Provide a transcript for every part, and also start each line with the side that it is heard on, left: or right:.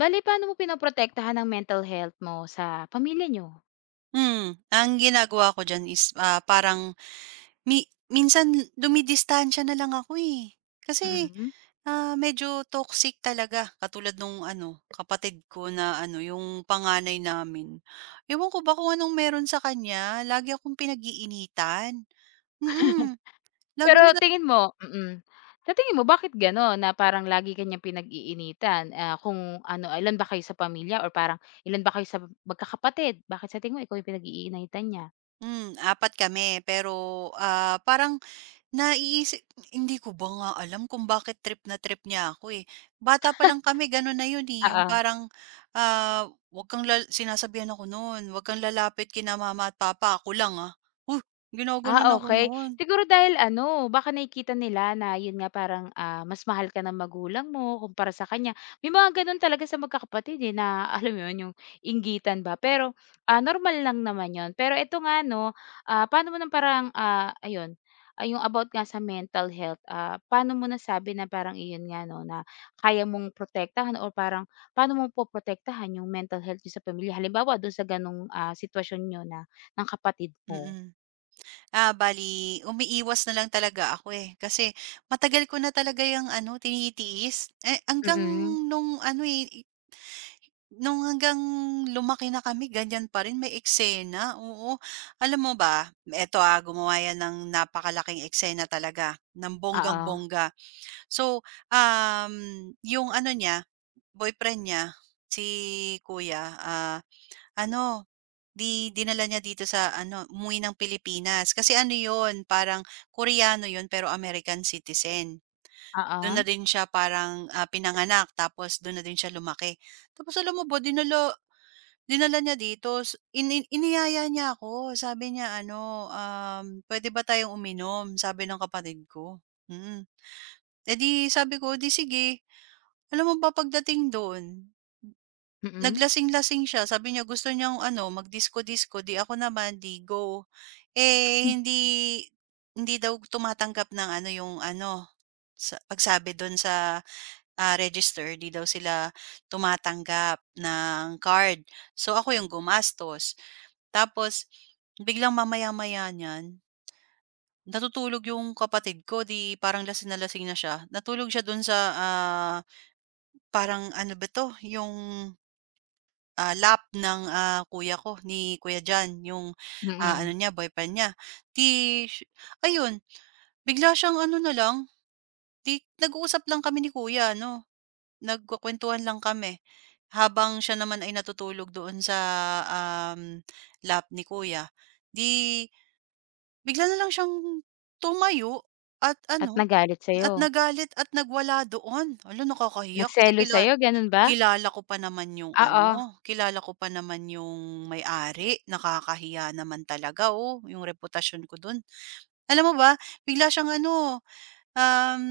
left: Bale, paano mo pinoprotektahan ang mental health mo sa pamilya niyo?
right: Hmm, ang ginagawa ko diyan is, parang mi minsan dumidistansya na lang ako, eh. Kasi,
left: Mm.
right: medyo toxic talaga katulad nung ano, kapatid ko na ano, yung panganay namin. Ewan ko ba kung anong meron sa kanya, lagi akong pinag-iinitan. Mm, lagi
left: Pero
right: nila
left: tingin mo mm. Sa tingin mo bakit gano'n na parang lagi ka niyang pinag-iinitan, kung ano, ilan ba kayo sa pamilya or parang ilan ba kayo sa magkakapatid? Bakit sa tingin mo ikaw yung pinag-iinitan niya?
right: 4 kami, pero, parang, Naiisip hindi ko ba nga alam kung bakit trip na trip niya ako, eh. Bata pa lang kami gano'n na 'yun, eh, yung
left: Oo.
right: parang, "Huwag kang lal" sinasabihan ako no'n, "Wag kang lalapit kina Mama at Papa, ako lang, ah." Huh, ginagano'n
left: Ah,
right: ako
left: okay.
right: no'n,
left: Siguro dahil ano, baka nakikita nila na yun nga parang, mas mahal ka ng magulang mo kumpara sa kanya. May mga gano'n talaga sa magkakapatid, eh, na alam mo yun, yung inggitan ba. Pero, normal lang naman yun. Pero ito nga 'no, paano mo ng parang, ayun, yung about nga sa mental health, paano mo nasabi na parang iyon nga 'no, na kaya mong protektahan o parang paano mo po protektahan yung mental health niyo sa pamilya? Halimbawa dun sa gano'ng, sitwasyon niyo na ng kapatid mo?
right: mm. Bali, umiiwas na lang talaga ako, eh, kasi matagal ko na talaga yung ano tinitiis, eh, hanggang
left: Mm.
right: nung ano, eh Nung hanggang lumaki na kami, ganyan pa rin may eksena, oo. Alam mo ba, eto, gumawa 'yan ng napakalaking eksena talaga, ng
left: Oo,
right: bonggang-bongga. So, um, yung ano niya, boyfriend niya, si kuya, ano, 'di dinala niya dito sa ano, umuwi ng Pilipinas. Kasi ano yon? Parang Koreano yon, pero American citizen.
left: oo,
right: Dun na din siya parang, pinanganak, tapos dun na din siya lumaki. Tapos alam mo ba, dinala Dinala niya dito s ini iniyaya niya ako, sabi niya ano, "Pwede ba tayong uminom?" Sabi ng kapatid ko, mm. Eh, di sabi ko, "'Di sige." Alam mo ba pagdating do'n,
left: mm,
right: naglasing-lasing siya, sabi niya gusto niyang ano mag-disco-disco, 'di ako naman, 'di go. Eh, hindi Hindi daw tumatanggap ng ano, yung ano, sa pagsabi do'n sa, register, 'di daw sila tumatanggap ng card. So, ako yung gumastos. Tapos biglang mamaya-maya niyan, natutulog yung kapatid ko, 'di parang lasing na siya. Natulog siya dun sa, parang ano ba 'to, yung, lap ng, kuya ko, ni Kuya Jan, yung, ano
left: mm.
right: niya, boyfriend niya. 'Di sh Ayun, bigla siyang ano na lang, 'di nag-uusap lang kami ni kuya ano, nagkukuwentuhan lang kami. Habang siya naman ay natutulog doon sa, um, lap ni kuya. 'Di Bigla na lang siyang tumayo at
left: At
right: ano,
left: nagalit sa'yo,
right: at nagalit at nagwala doon. Hala, nakakahiya kasi
left: nagselos sa'yo gano'n ba?
right: kilala ko pa naman yung
left: Oo,
right: ano, kilala ko pa naman yung may-ari. Nakakahiya naman talaga, oh, yung reputasyon ko do'n. Alam mo ba, bigla siyang ano, um,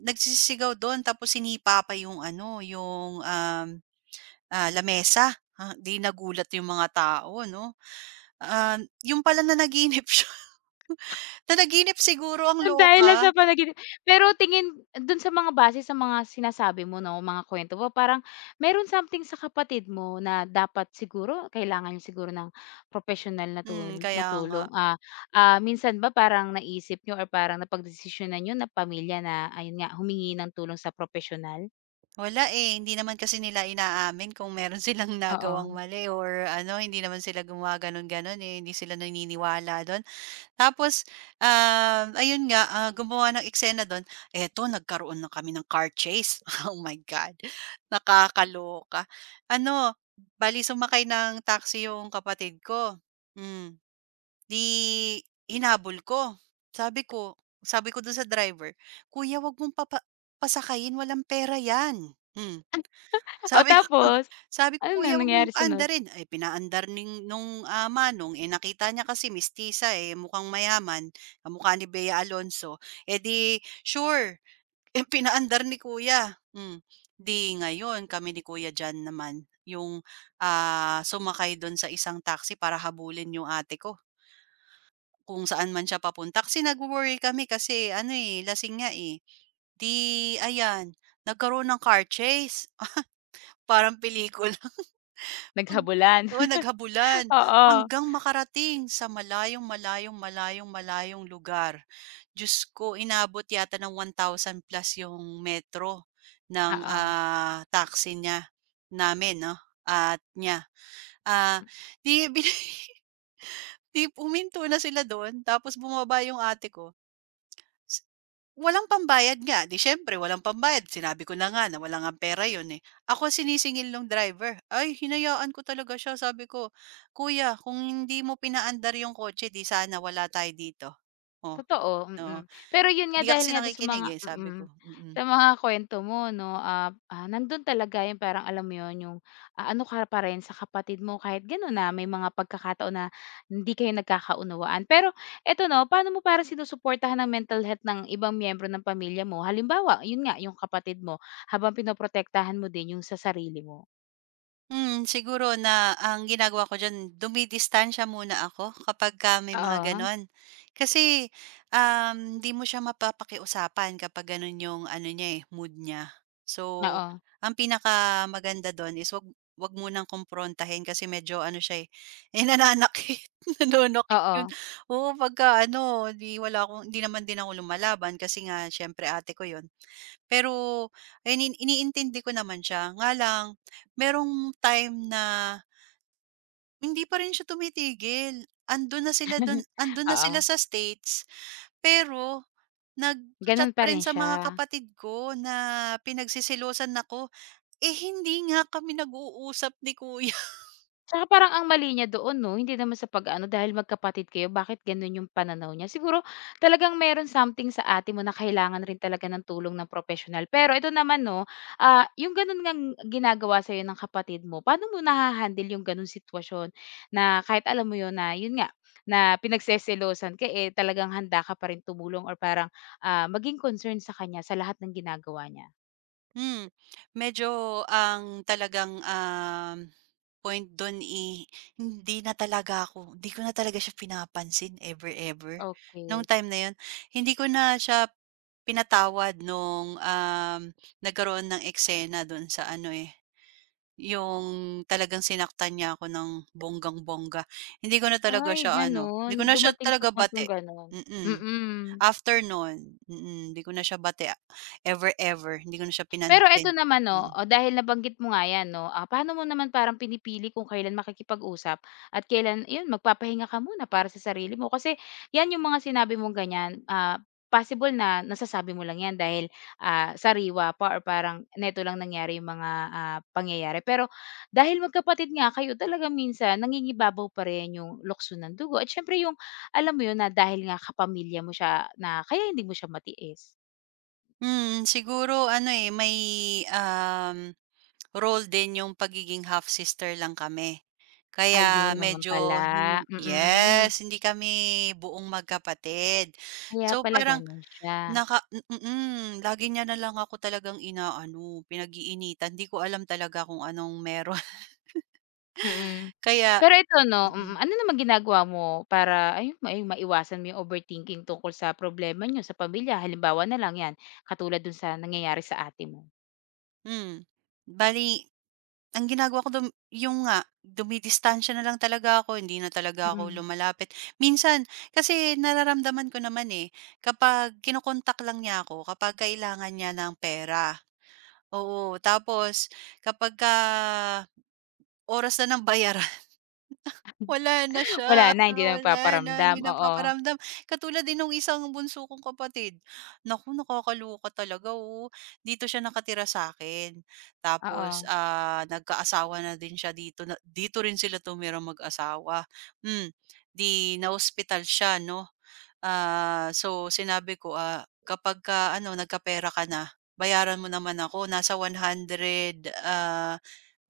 right: nagsisigaw doon, tapos sinipa pa yung ano, yung, lamesa. Ah, 'di nagulat yung mga tao 'no. Yun pala na naginip siya, na naginip siguro ang
left: dahil lang
right: loka.
left: sa panaginip. Pero tingin do'n sa mga base sa mga sinasabi mo 'no, mga kuwento mo parang mayro'n something sa kapatid mo na dapat siguro kailangan niya siguro ng propesyonal na
right: Hmm,
left: na
right: kaya nga.
left: tulong, minsan ba parang naisip niyo or parang napagdesisyonan niyo na pamilya na ayun nga humingi ng tulong sa propesyonal?
right: Wala, eh, hindi naman kasi nila inaamin kung meron silang nagawang
left: Oo.
right: mali or ano, hindi naman sila gumawa gumaganon-ganon, eh, hindi sila naniniwala do'n. Tapos, ayun nga, gumawa ng eksena do'n, eto nagkaroon na kami ng car chase. Oh my God, nakakaloka. Ano, bale sumakay ng taxi yung kapatid ko, hmm. 'Di hinabol ko. Sabi ko Sabi ko dun sa driver, "Kuya, wag mong pasakayin, walang pera 'yan." Hmm,
left: O
right: sabi ko
left: tapos?
right: sabi ko,
left: Ano nang
right: "Kuya, wag mong
left: nangyari sunod?
right: paandarin." Ay pinaandar ning nung, manong, eh, nakita niya kasi mestiza, eh, mukhang mayaman, kamukha ni Bea Alonso, eh, 'di sure, eh, pinaandar ni kuya. Hmm, 'di ngayon kami ni Kuya Jan naman yung, sumakay dun sa isang taxi para habulin yung ate ko. Kung saan man siya papunta, kasi nagwo-worry kami, kasi ano, eh, lasing nga, eh. 'Di ayan, nagkaroon ng car chase, parang pelikula. Pag
left: Naghabulan,
right: Oo, naghabulan
left: oo,
right: hanggang makarating sa malayong, malayong, malayong, malayong lugar. Diyos ko, inabot yata ng 1,000 plus yung metro ng,
left: oo,
right: taxi niya namin 'no, at niya. Ah, 'Di bini 'Di puminto na sila do'n, tapos bumaba yung ate ko. S Walang pambayad nga, 'di siyempre walang pambayad, sinabi ko na nga na wala ngang pera 'yun, eh. Ako ang sinisingil ng driver, ay hinayaan ko talaga siya, sabi ko, "Kuya, kung hindi mo pinaandar yung kotse, 'di sana wala tayo dito." Oh,
left: totoo,
right: oo.
left: mm. Pero yun nga
right: "'Di ka
left: dahil
right: kasi
left: nga dun sa
right: nakikinig,
left: mga
right: eh," sabi
left: mm,
right: ko, mm. Mm.
left: sa mga kuwento mo 'no, nandun talaga yung parang alam mo yun, yung, ano ka pa rin sa kapatid mo kahit gano'n na may mga pagkakataon na hindi kayo nagkakaunawaan. Pero eto 'no, paano mo parang sinusuportahan ng mental health ng ibang miyembro ng pamilya mo? Halimbawa, yun nga yung kapatid mo habang pinoprotektahan mo din yung sa sarili mo.
right: Hmm, siguro na ang ginagawa ko diyan, dumidistansiya muna ako kapagka may mga
left: Oo,
right: gano'n. Kasi, di mo siya mapapakiusapan kapag gano'n yung ano niya, eh, mood niya. So,
left: oo,
right: ang pinaka maganda do'n is 'wag mo nang kumprontahin, kasi medyo ano siya, eh, nananakit, nanonokit yun.
left: oo,
right: Oo, pagka ano, 'di wala akong di naman din ako lumalaban, kasi nga siyempre ate ko yun. Pero ayun, iniintindi ko naman siya, nga lang merong time na hindi pa rin siya tumitigil. Andun na sila
left: oo,
right: sa States, pero nagcha-chat
left: ganun pa
right: pa rin
left: rin
right: sa
left: siya.
right: mga kapatid ko na pinagsisilosan ako. Eh, hindi nga kami nag-uusap ni kuya.
left: Tsaka parang ang mali niya doon 'no, hindi naman sa pag-aano dahil magkapatid kayo bakit gano'n yung pananaw niya. Siguro talagang meron something sa ate mo na kailangan rin talaga ng tulong ng professional. Pero ito naman 'no, yung gano'n ngang ginagawa sa'yo ng kapatid mo, paano mo nahahandle yung gano'ng sitwasyon na kahit alam mo 'yun na 'yun nga, na pinagseselosan ka, eh, talagang handa ka pa rin tumulong or parang, maging concern sa kanya sa lahat ng ginagawa niya?
right: Hmm, medyo ang talagang, point do'n, hindi na talaga ako, hindi ko na talaga siya pinapansin, ever, ever. Nung
left: Okey.
right: time na 'yun, hindi ko na siya pinatawad nung, nagkaroon ng eksena do'n sa ano, eh, yung talagang sinaktan niya ako ng bonggang-bongga. Hindi ko na talaga
left: Ay
right: siya ano, hindi
left: gano'n,
right: ko na siya
left: dumating sa
right: talaga bati,
left: puntong gano'n.
right: mm.
left: Mm.
right: After no'n, mm, 'di ko na siya batea, ever, ever, hindi ko na siya
left: Pero eto
right: pinansin,
left: naman 'no,
right: mm.
left: oh, dahil nabanggit mo nga 'yan 'no, paano mo naman parang pinipili kung kailan makikipag-usap at kailan iyon magpapahinga ka muna para sa sarili mo? Kasi 'yan yung mga sinabi mong ganyan, possible na nasasabi mo lang 'yan dahil, sariwa pa or parang neto lang nangyari yung mga, pangyayari. Pero dahil magkapatid nga kayo talagang minsan nangingibabaw pa rin yung lukso ng dugo at siyempre yung alam mo yun na dahil nga kapamilya mo siya na kaya hindi mo siya matiis.
right: Mm, siguro ano, eh, may, um, role din yung pagiging half sister lang kami.
left: Ayun
right: Kaya
left: naman
right: medyo
left: pala, mm.
right: yes, hindi kami buong magkapatid.
left: Kaya
right: So,
left: pala
right: parang
left: gano'n siya.
right: naka mm, mm, mm, lagi niya na lang ako talagang inaano, pinag-iinitan, 'di ko alam talaga kung anong meron
left: Mm.
right: kaya
left: Pero ito 'no, mm,
right: mm.
left: ano namang ginagawa mo para ayun ay maiwasan mo yung overthinking tungkol sa problema niyo sa pamilya? Halimbawa na lang 'yan, katulad dun sa nangyayari sa ate mo.
right: Hmm. bali ang ginagawa ko yung nga, dumidistansiya na lang talaga ako, hindi na talaga ako
left: Mm.
right: lumalapit. Minsan kasi nararamdaman ko naman, eh, kapag lang niya ako kapag kailangan niya ng pera, oo. Tapos kapagka oras na ng bayaran, wala na
left: Wala
right: siya,
left: na, hindi
right: ah,
left: na
right: wala na,
left: nagpaparamdam,
right: hindi na
left: oo,
right: paparamdam. Katulad din nung isang bunso kong kapatid, naku nakakaloka talaga, oh. Dito siya nakatira sa akin, tapos,
left: oo,
right: nagkaasawa na din siya, dito na dito rin sila tumirang mag-asawa. Hmm, 'di na hospital siya 'no, so sinabi ko, "Kapagka ano nagkapera ka na, bayaran mo naman ako, nasa one hundred ah,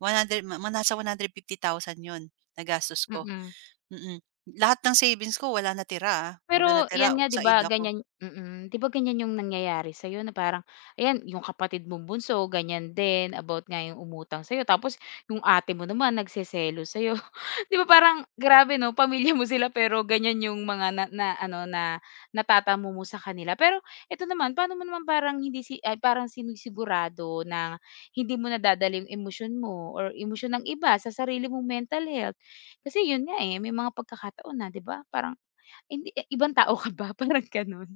right: 100 ma ma- nasa 150,000 'yun, nagastos ko."
left: mm.
right: Mm. Lahat ng savings ko wala natira, ah, wala
left: Pero
right: natira
left: 'yan nga 'di
right: sa
left: ba
right: ida ko.
left: ganyan mm, 'di ba ganyan yung nangyayari sa'yo na parang ayan yung kapatid mong bunso ganyan din about nga yung umutang sa'yo tapos yung ate mo naman nagseselos sa'yo. 'Di ba parang grabe 'no, pamilya mo sila pero ganyan yung mga na na ano na natatamo mo sa kanila. Pero ito naman, paano mo naman parang hindi si ay parang sinisigurado na hindi mo nadadala yung emosyon mo or emosyon ng iba sa sarili mong mental health? Kasi yun nga, eh, may mga pagkakataon na 'di ba parang ibang tao ka ba parang gano'n,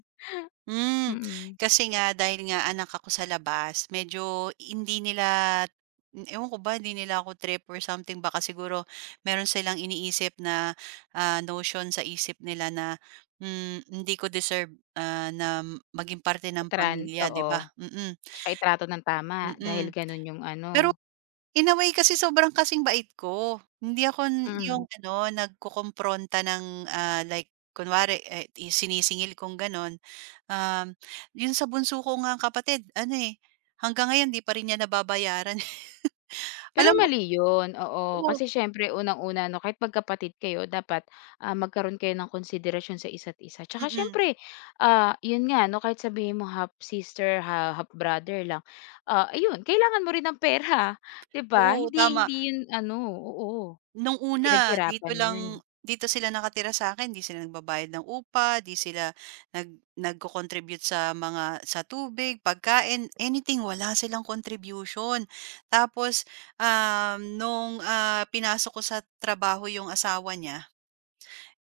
right: Hmm,
left: mm.
right: kasi nga dahil nga anak ako sa labas, medyo hindi nila ewan ko ba, hindi nila ako trip or something, baka siguro meron silang iniisip na, notion sa isip nila na, hmm, hindi ko deserve, na maging parte ng
left: Itran
right: pamilya, 'di
left: Oo,
right: ba? Mm.
left: tsaka itrato ng tama
right: mm. mm.
left: dahil gano'n yung ano,
right: Pero, in a way kasi sobrang kasing bait ko. Hindi ako yung
left: mm.
right: ano, nagkokompronta ng, like kunwari, eh, sinisingil kong gano'n. Um, yun sa bunso ko ngang kapatid ano, eh, hanggang ngayon 'di pa rin niya nababayaran.
left: Pero
right: Alam mo,
left: mali yun, oo,
right: oo,
left: kasi siyempre unang-una 'no kahit magkapatid kayo dapat, magkaroon kayo ng konsiderasyon sa isa't isa tsaka
right: mm.
left: siyempre, yun nga 'no kahit sabihin mo half sister, half brother lang, ayun kailangan mo rin ng pera. 'Di ba?
right: Oo,
left: Hindi
right: tama.
left: hindi yun ano, oo,
right: Nung una,
left: pinaghirapan mo yun, eh,
right: dito sila nakatira sa akin, 'di sila nagbabayad ng upa, 'di sila nag nagko-contribute sa mga sa tubig, pagkain, anything, wala silang contribution. Tapos, nung, pinasok ko sa trabaho yung asawa niya,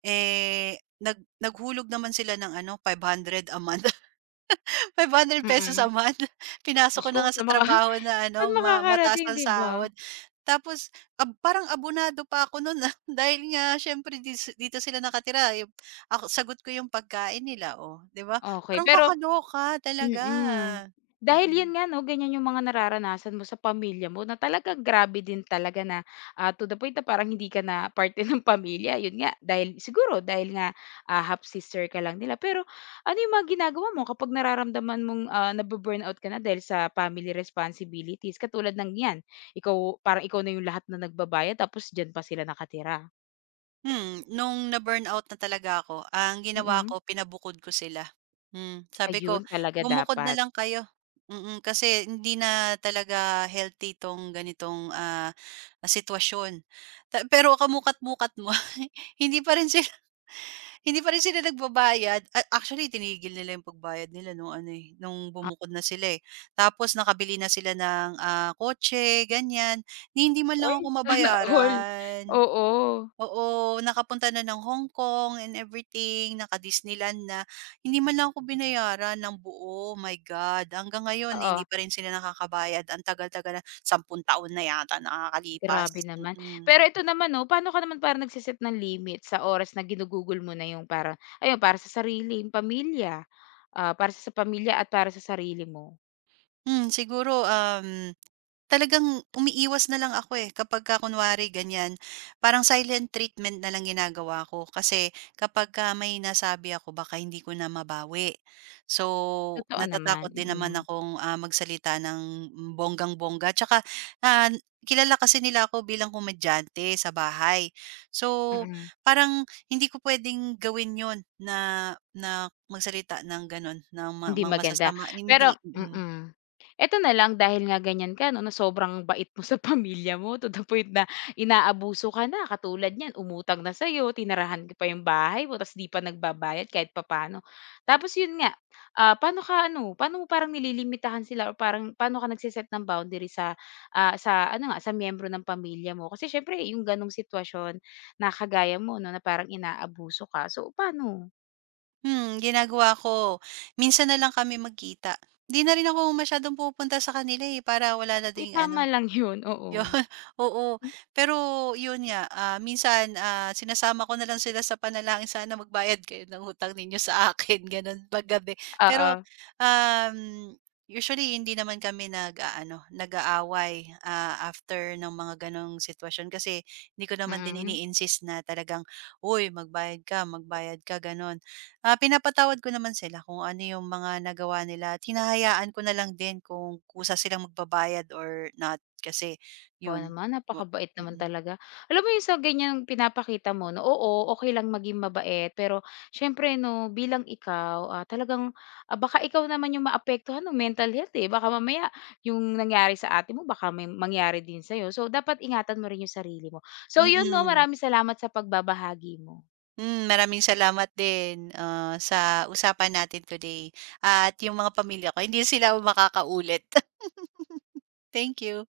right: eh, naghulog naman sila ng ano, five hundred pesos a
left: mm.
right: month.
left: Diyos
right: Pinasok ko
left: ko
right: na nga sa
left: saan maka
right: trabaho na
left: saan
right: ano mataas
left: makakarating
right: ang
left: 'di ba?
right: sahod. Tapos parang abonado pa ako nun, dahil nga siyempre dito sila nakatira, eh, ako sagot ko yung pagkain nila, oh, 'di ba?
left: Okey,
right: Parang
left: pero
right: kakaloka talaga.
left: mm.
right: Mm.
left: Dahil 'yun
right: Mm.
left: nga 'no, ganiyan yung mga nararanasan mo sa pamilya mo na talagang grabe din talaga na, to the point na parang hindi ka na parte ng pamilya, 'yun nga dahil siguro dahil nga, half sister ka lang nila. Pero ano yung mga ginagawa mo kapag nararamdaman mong, nabu-burnout ka na dahil sa family responsibilities katulad ng 'yan, ikaw parang ikaw na yung lahat na nagbabayad tapos diyan pa sila nakatira?
right: Hmm, nung na-burnout na talaga ako, ang ginawa
left: Mm.
right: ko pinabukod ko sila. Hmm, sabi ko,
left: Ayun talaga
right: "Bumukod na
left: dapat.
right: lang kayo." Mm, kasi hindi na talaga healthy 'tong ganitong, sitwasyon. Ta pero kamuka't-mukat mo, hindi pa rin si hindi pa rin sila nagbabayad. Actually, tinigil nila yung pagbayad nila nung ano, eh, nung bumukod na sila, eh. Tapos nakabili na sila ng, kotse ganyan, ni hindi man lang ako
left: Ay, sana all.
right: mabayaran.
left: Oo.
right: Oo, nakapunta na ng Hong Kong and everything, naka-Disneyland na, hindi man lang ako binayaran ng buo, my God. Hanggang ngayon hindi
left: Oo.
right: pa rin sila nakakabayad, ang tagal-tagal na, 10 taon na yata
left: Grabe
right: nakakalipas,
left: naman.
right: mm.
left: Pero ito naman 'no, paano ka naman parang nagse-set ng limit sa oras na ginugugol mo na yung parang ayun, para sa sarili, yung pamilya, para sa pamilya at para sa sarili mo?
right: Hmm, siguro, talagang umiiwas na lang ako, eh, kapagka kunwari ganyan. Parang silent treatment na lang ginagawa ko, kasi kapagka may nasabi ako baka hindi ko na mabawi. So,
left: Totoo naman,
right: natatakot din naman
left: mm.
right: akong, magsalita ng bonggang-bongga, tsaka, ah, kilala kasi nila ako bilang komedyante sa bahay. So,
left: Mm.
right: parang hindi ko puwedeng gawin yon na na magsalita ng gano'n ng
left: Hindi
right: mga
left: maganda.
right: masasama, hindi
left: Pero
right: mm.
left: mm. Eto na lang dahil nga ganyan ka 'no, na sobrang bait mo sa pamilya mo to the point na inaabuso ka na, katulad niyan umutang na sa'yo, tinirahan ka pa yung bahay mo ta's 'di pa nagbabayad kahit papaano. Tapos yun nga, paano ka ano, paano mo parang nililimitahan sila or parang paano ka nagse-set ng boundary sa, sa ano nga, sa miyembro ng pamilya mo? Kasi siyempre yung ganong sitwasyon na kagaya mo 'no, na parang inaabuso ka. So paano?
right: Hmm, ginagawa ko, minsan na lang kami magkita. Di na rin ako masyadong pumupunta sa kanila, eh, para wala na ding
left: Itama
right: ano,
left: lang yun, oo.
right: yun, oo.
left: Hmm,
right: Pero yun nga, minsan, sinasama ko na lang sila sa panalangin, "Sana magbayad kayo ng utang ninyo sa akin." Gano'n 'pag. Pero,
left: oo.
right: um, usually hindi naman kami ano nag-aaway, after ng mga gano'ng sitwasyon, kasi hindi ko naman din
left: Mm.
right: ini-insist na talagang, "Uy, magbayad ka, magbayad ka." Gano'n. Ah, pinapatawad ko naman sila kung ano yung mga nagawa nila, at ko na lang din kung kusa silang magbabayad or not, kasi
left: Aba
right: yun
left: naman,
right: po,
left: napakabait naman
right: mm.
left: talaga. Alam mo yung sa ganyang pinapakita mo 'no, oo, okay lang maging mabait pero siyempre 'no, bilang ikaw, talagang, baka ikaw naman yung maapektuhan ng mental health, eh. Baka mamaya yung nangyari sa ate mo baka may mangyari din sa'yo. So, dapat ingatan mo rin yung sarili mo. So, yun 'no,
right: Mm.
left: maraming salamat sa pagbabahagi mo.
right: Hmm, maraming salamat din, sa usapan natin today, at yung mga pamilya ko hindi sila makakaulit. Thank you.